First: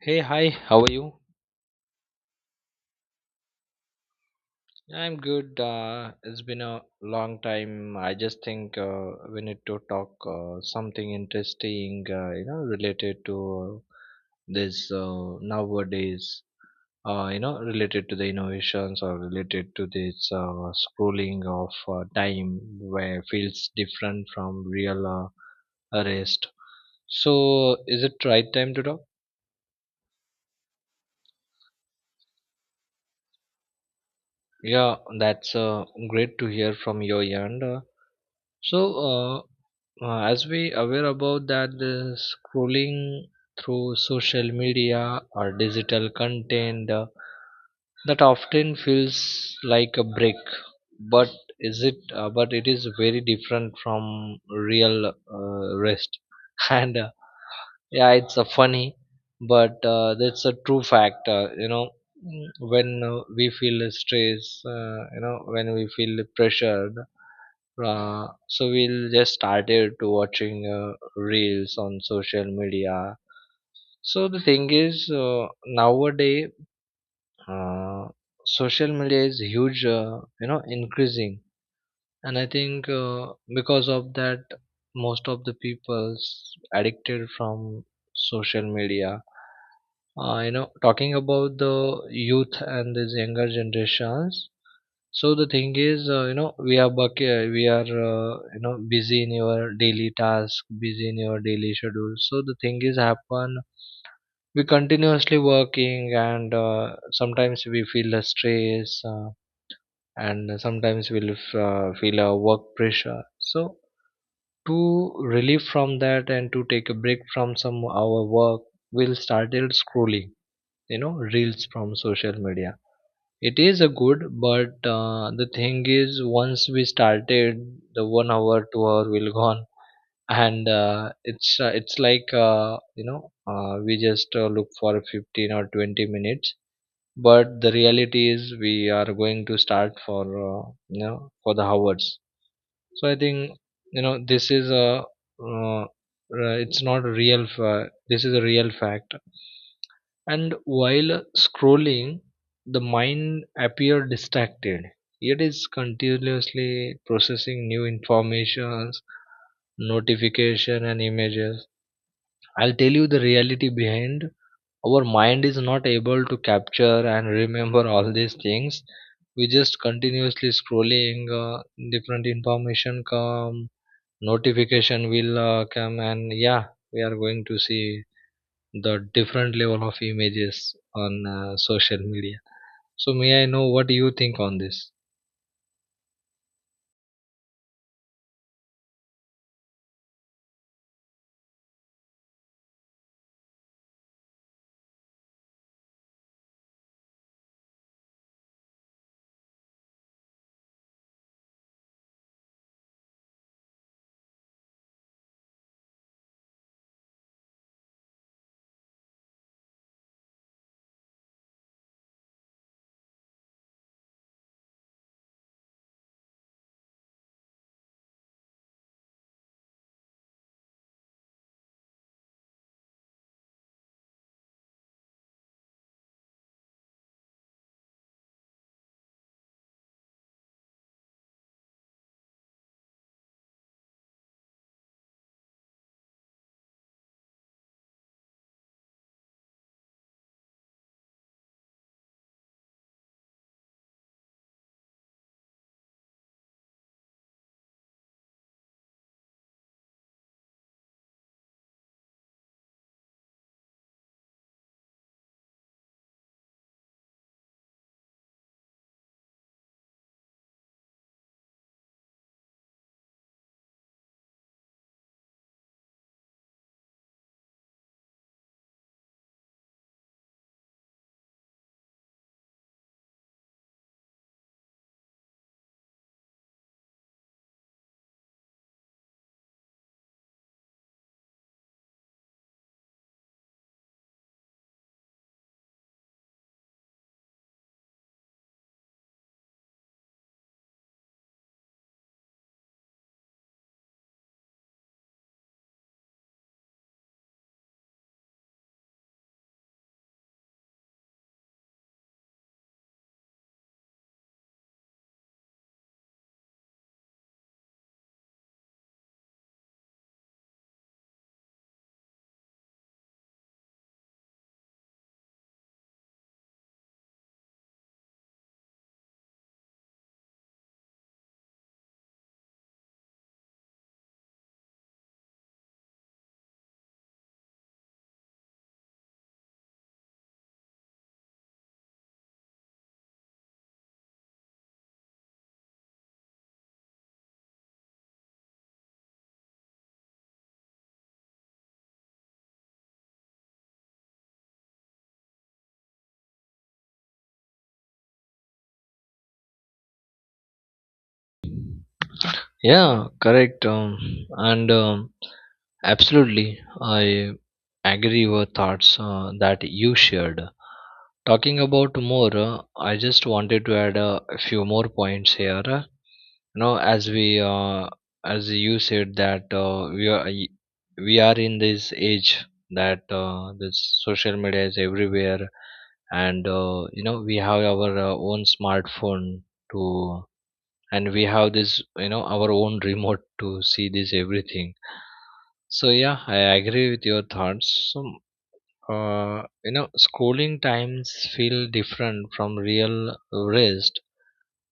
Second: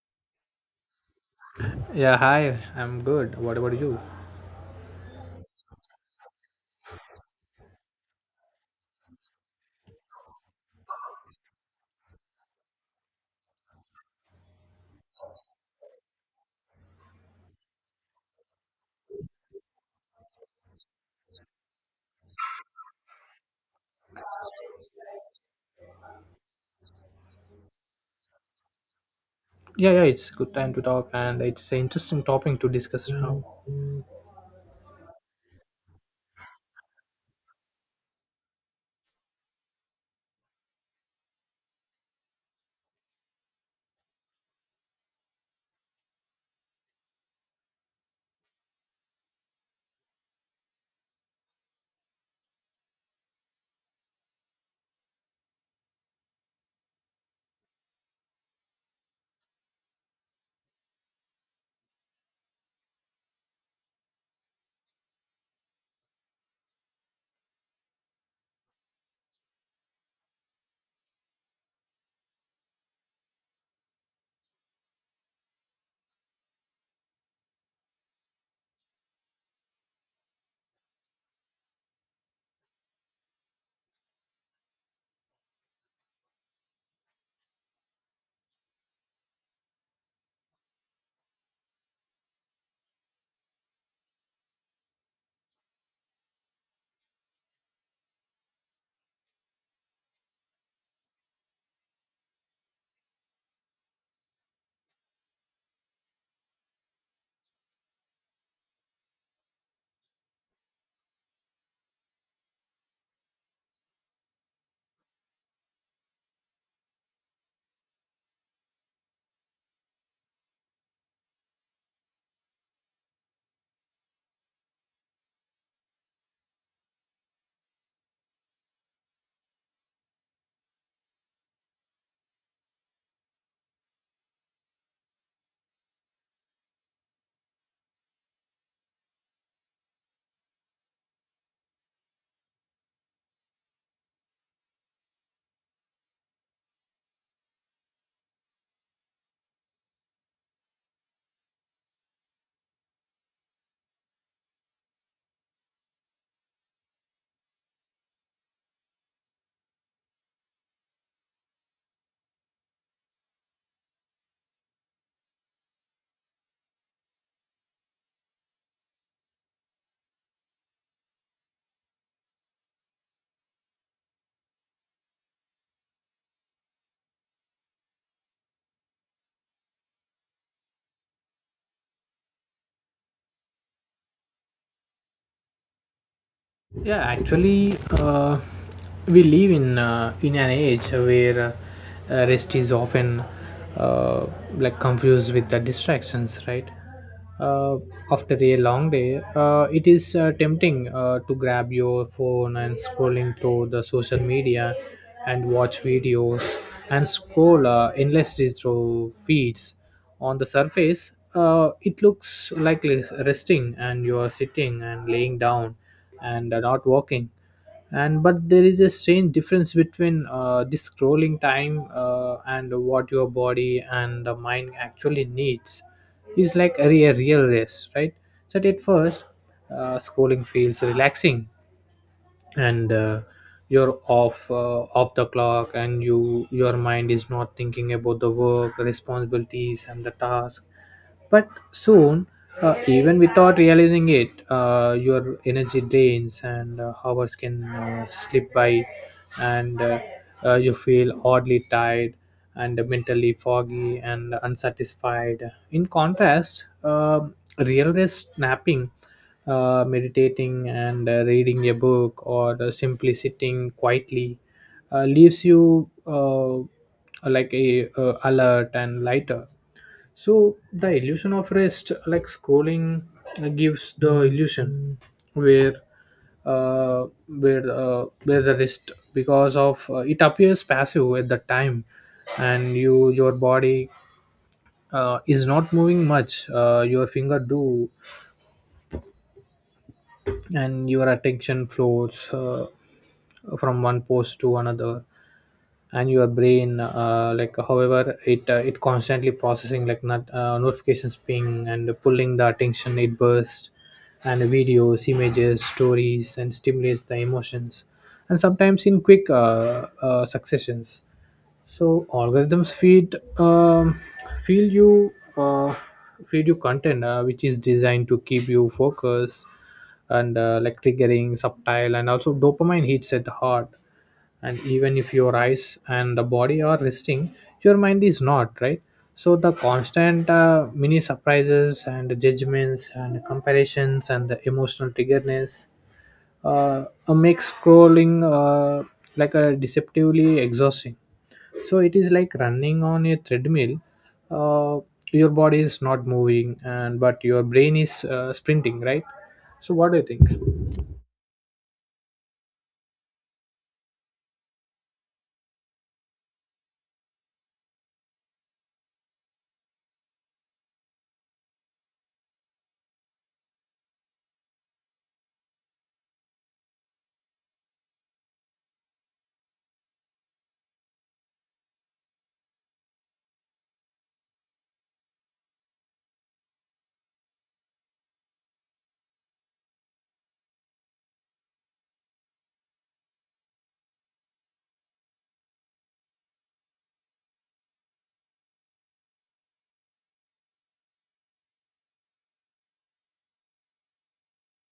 Hey, hi, how are you? Yeah, hi, I'm good. What about you? I'm good. It's been a long time. I just think we need to talk something interesting, related to this nowadays, related to the innovations or related to this scrolling of time where feels different from real rest. So, is it right time to talk? Yeah, yeah, it's good time to talk and it's an interesting topic to discuss now. Yeah, that's great to hear from your end. So, as we aware about that, the scrolling through social media or digital content that often feels like a break, but is it? But it is very different from real rest, and yeah, it's a funny, but that's a true fact. When we feel stress, when we feel pressured so we'll just started to watching reels on social media. So the thing is, nowadays, uh, social media is huge, increasing, and I think because of that, most of the people's addicted from social media. Talking about the youth and these younger generations, so the thing is, we are bucket, we are, busy in your daily task, busy in your daily schedule. So the thing is, happen we continuously working, and sometimes we feel the stress, and sometimes we feel a work pressure. So to relieve from that and to take a break from some our work, we'll started scrolling, reels from social media, it is a good, but the thing is, once we started, the 1 hour, 2 hour will gone, and it's it's like we just look for 15 or 20 minutes, but the reality is we are going to start for for the hours. So I think this is a uh, uh, it's not a real. This is a real fact, and while scrolling, the mind appears distracted. It is continuously processing new informations, notification and images. I'll tell you the reality behind. Our mind is not able to capture and remember all these things. We just continuously scrolling, different information come, notification will come, and yeah, we are going to see the different level of images on social media. So may I know what you think on this? Yeah, actually, we live in an age where rest is often uh, like confused with the distractions, right? Uh, After a long day, it is tempting to grab your phone and scrolling through the social media and watch videos and scroll endlessly through feeds. On the surface, it looks like resting, and you are sitting and laying down and are not walking and but there is a strange difference between this scrolling time and what your body and the mind actually needs is like a real rest, right? So at first, scrolling feels relaxing, and you're off the clock, and your mind is not thinking about the work responsibilities and the task. But soon, even without realizing it, your energy drains and hours can slip by, and you feel oddly tired and mentally foggy and unsatisfied. In contrast, real rest, napping, meditating, and reading a book, or simply sitting quietly leaves you like a alert and lighter. So the illusion of rest, like scrolling, gives the illusion where where the rest, because of it, appears passive at the time, and your body is not moving much. Your finger do, and your attention flows from one post to another. And your brain, like however it it constantly processing like not, notifications ping and pulling the attention it bursts, and videos, images, stories, and stimulates the emotions, and sometimes in quick successions. So algorithms feed you uh, feed you content which is designed to keep you focused and like triggering subtle, and also dopamine hits at the heart. And even if your eyes and the body are resting, your mind is not, right? So the constant mini surprises and judgments and comparisons and the emotional triggerness makes scrolling like a deceptively exhausting. So it is like running on a treadmill, uh, your body is not moving, and but your brain is sprinting, right? So what do you think? Yeah, correct. And absolutely, I agree with thoughts that you shared. Talking about more, I just wanted to add a few more points here. You know, as you said that we are we are in this age that this social media is everywhere, and you know, we have our own smartphone to, and we have this, our own remote to see this everything. So yeah, I agree with your thoughts. So uh, scrolling times feel different from real rest.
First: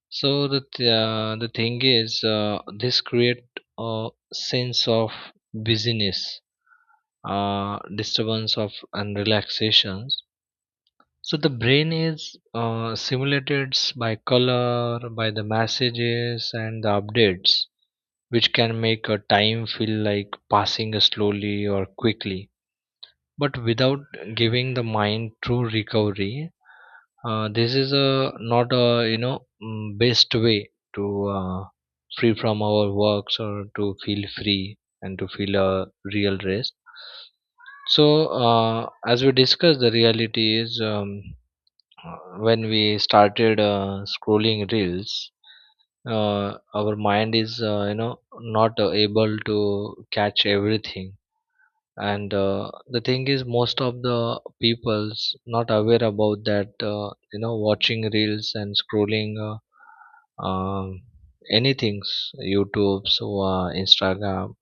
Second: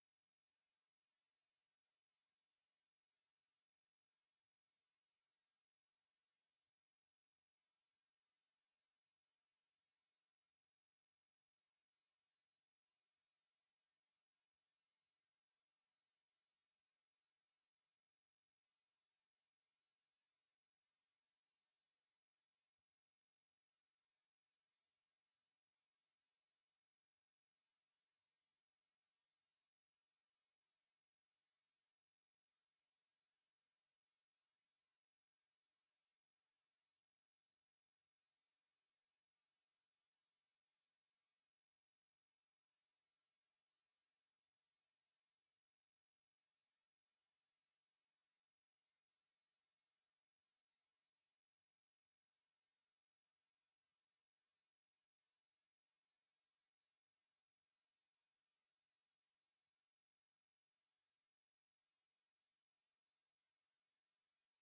So the thing is this create a sense of busyness, uh, disturbance of, and relaxations. So the brain is simulated by color, by the messages and the updates, which can make a time feel like passing slowly or quickly, but without giving the mind true recovery. This is a not a, you know best way to uh, free from our works or to feel free and to feel a real rest. So as we discussed, the reality is uh, when we started scrolling reels, our mind is not able to catch everything. And the thing is most of the people's not aware about that, watching reels and scrolling anything, youtube so instagram.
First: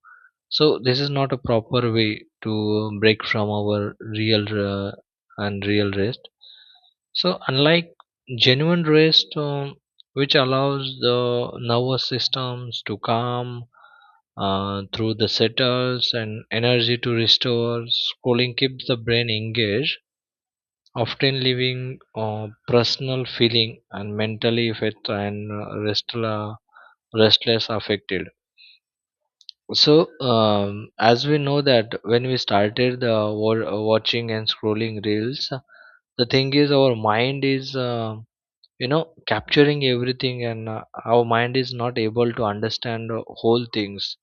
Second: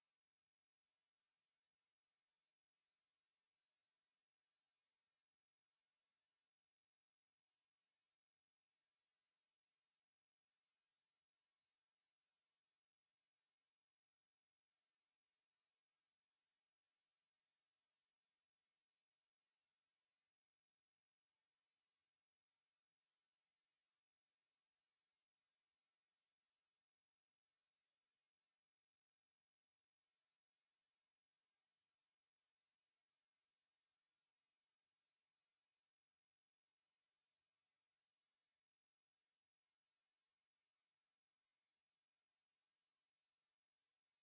So this is not a proper way to break from our real and real rest. So, unlike genuine rest, which allows the nervous systems to calm through the settles and energy to restore, schooling keeps the brain engaged, often leaving personal feeling and mentally fit and restless affected. So, as we know that when we started the watching and scrolling reels, the thing is our mind is. You know capturing everything, and our mind is not able to understand whole things.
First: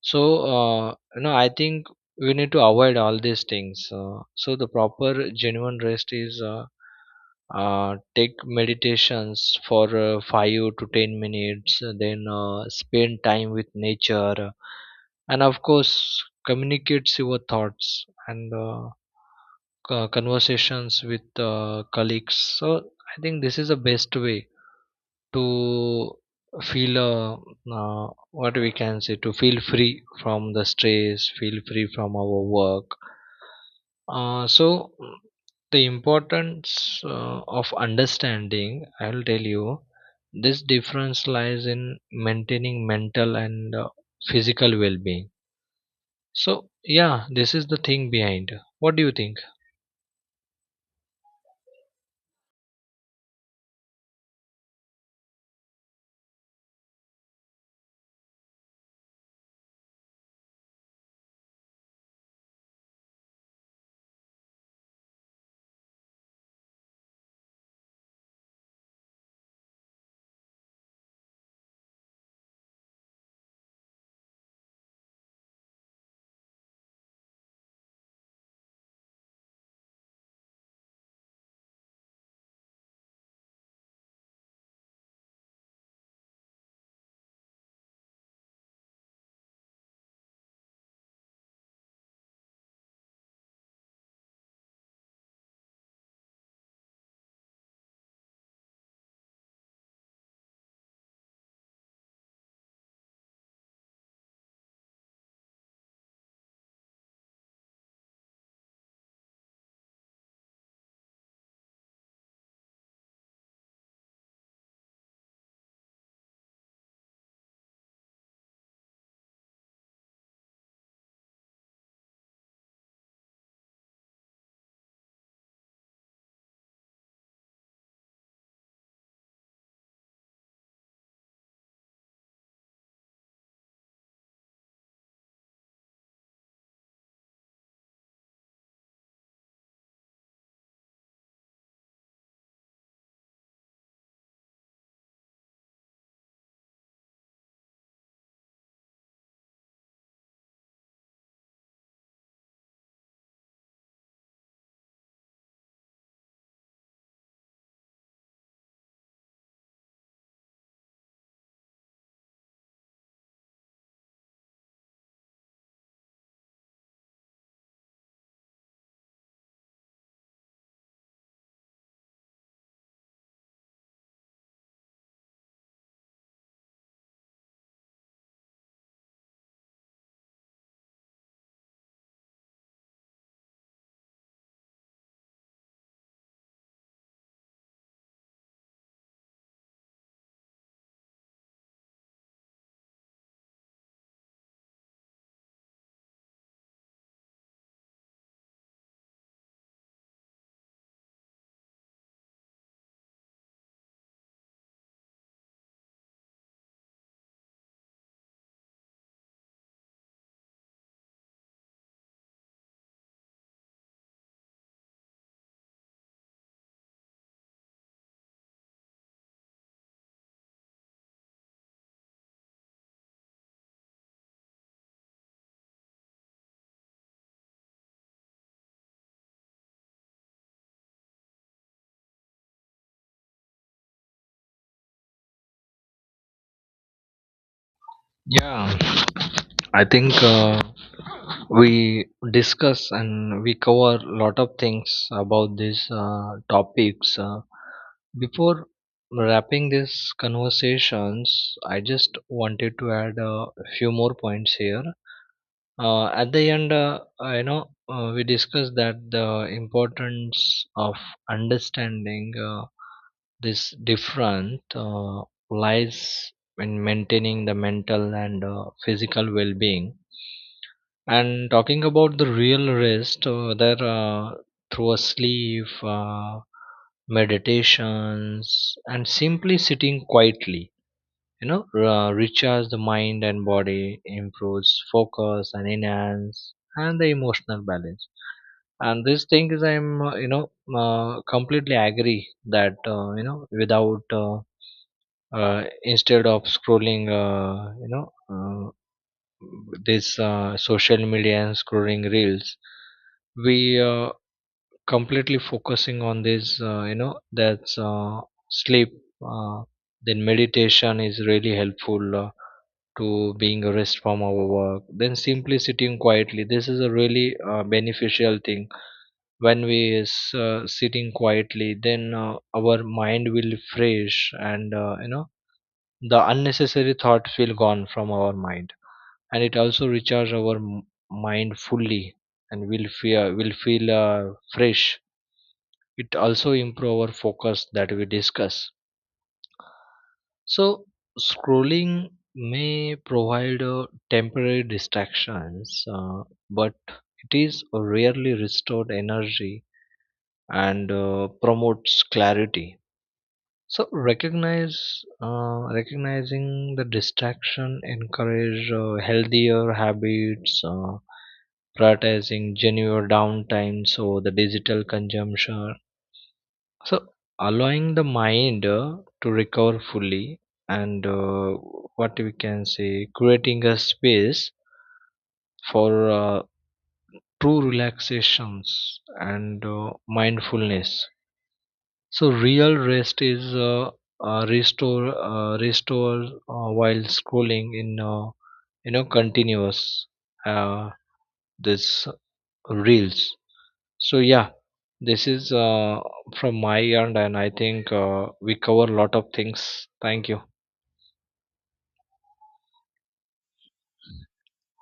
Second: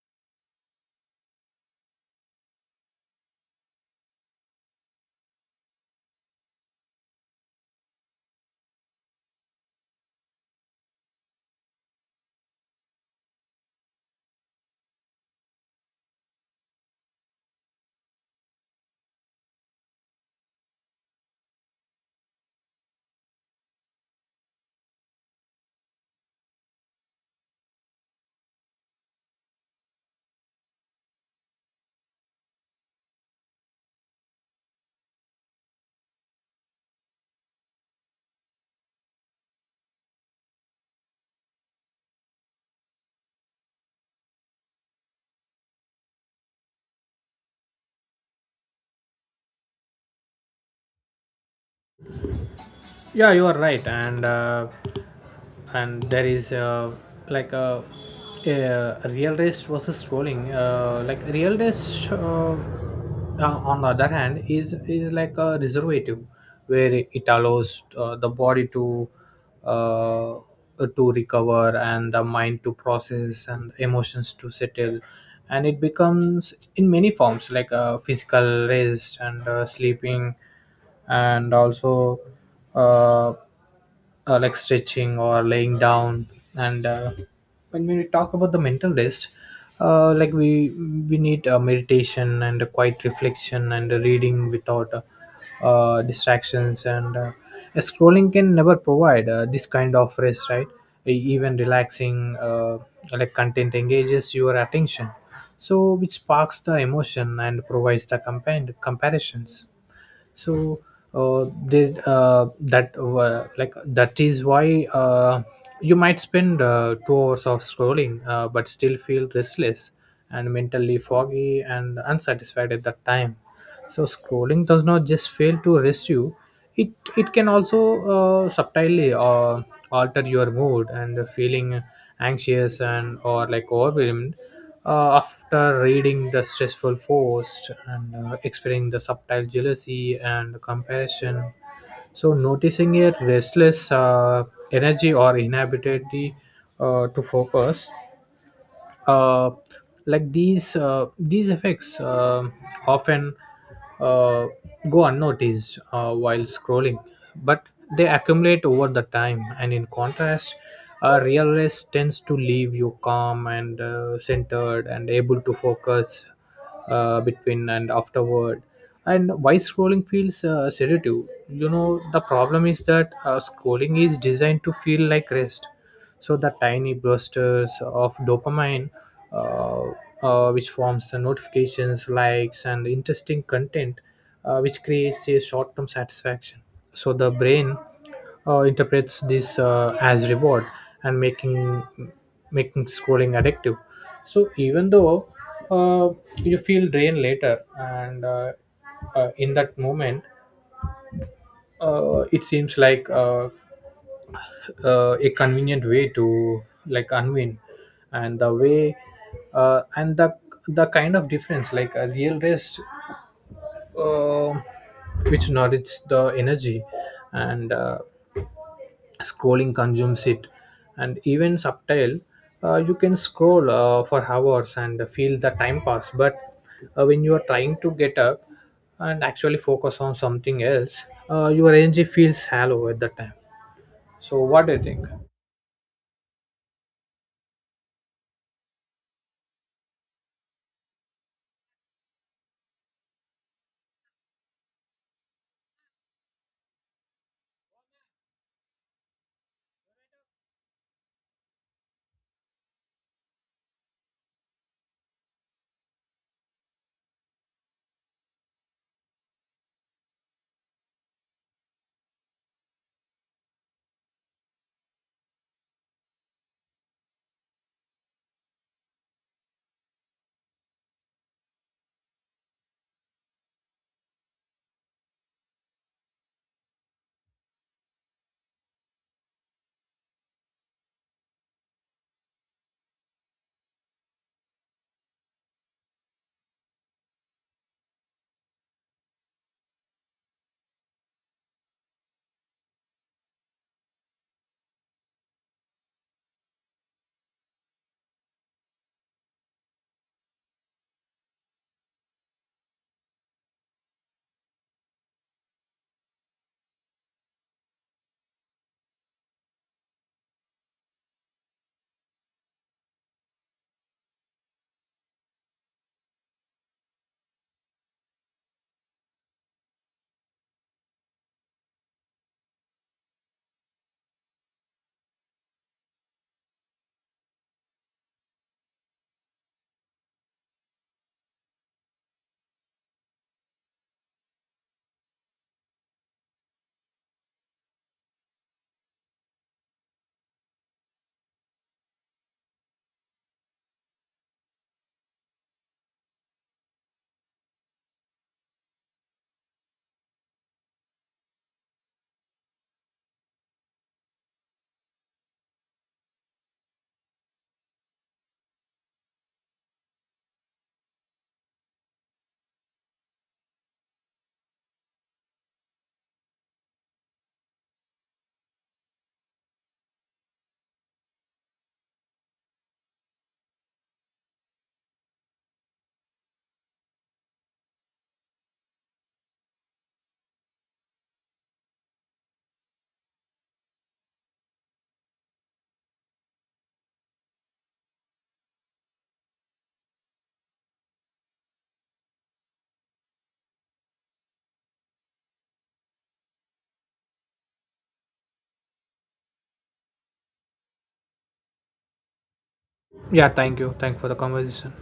So uh, I think we need to avoid all these things. So the proper genuine rest is take meditations for 5 to 10 minutes, then spend time with nature, and of course communicates your thoughts, and conversations with colleagues. So I think this is the best way to feel what we can say, to feel free from the stress, feel free from our work. Uh, so mm, the importance of understanding, I'll tell you, this difference lies in maintaining mental and physical well-being. So yeah, this is the thing behind. What do you think? Yeah, you are right. And there is like uh, a real race versus scrolling, like real race. On the other hand, is like a reservative where it allows the body uh, to recover and the mind to process and emotions to settle. And it becomes in many forms like a physical rest and sleeping, and also uh, like stretching or laying down. And when we talk about the mental rest, like we need meditation and a quiet reflection and a reading without distractions. And scrolling can never provide this kind of rest, right? Even relaxing like content engages your attention, so which sparks the emotion and provides the compare comparisons. So did that like that is why, you might spend 2 hours of scrolling but still feel restless and mentally foggy and unsatisfied at that time. So scrolling does not just fail to rest you, it can also subtly alter your mood and feeling anxious and or like overwhelmed after reading the stressful post and experiencing the subtle jealousy and comparison. So noticing a restless energy or inability to focus, uh, like these effects often uh, go unnoticed while scrolling, but they accumulate over the time. And in contrast, real rest tends to leave you calm and centered and able to focus between and afterward. And why scrolling feels sedative, you know, the problem is that scrolling is designed to feel like rest. So the tiny blusters of dopamine, uh, which forms the notifications, likes, and interesting content, which creates a short-term satisfaction. So the brain interprets this as reward, and making scrolling addictive. So even though, uh, you feel drained later, and in that moment it seems like a convenient way to like unwind. And the way uh, and the the kind of difference like a real rest, uh, which nourishes the energy, and scrolling consumes it. And even subtle, you can scroll for hours and feel the time pass, but when you are trying to get up and actually focus on something else, your energy feels hollow at that time. So what do you think? Yeah, I think we discuss and we cover a lot of things about these topics. Before wrapping these conversations, I just wanted to add a few more points here. At the end, we discussed that the importance of understanding this different lies in maintaining the mental and physical well-being. And talking about the real rest, there through a sleep, meditations, and simply sitting quietly, you know recharge the mind and body, improves focus and enhance and the emotional balance. And this thing is, I'm, completely agree that you know without instead of scrolling, uh, this social media and scrolling reels, we uh, completely focusing on this, that's sleep. uh, then meditation is really helpful to being a rest from our work. Then simply sitting quietly, this is a really beneficial thing. When we is sitting quietly, then our mind will fresh, and the unnecessary thoughts will gone from our mind. And it also recharge our mind fully, and will feel fresh. It also improve our focus that we discuss. So scrolling may provide temporary distractions, but it is rarely restored energy and promotes clarity. So recognize recognizing the distraction encourage healthier habits, prioritizing genuine downtime so the digital consumption. So allowing the mind to recover fully, and what we can say, creating a space for true relaxations and mindfulness. So real rest is restore, while scrolling in continuous uh, this reels. So yeah, this is from my end, and I think we cover a lot of things. Thank you. Yeah, thank you. Thank you for the conversation.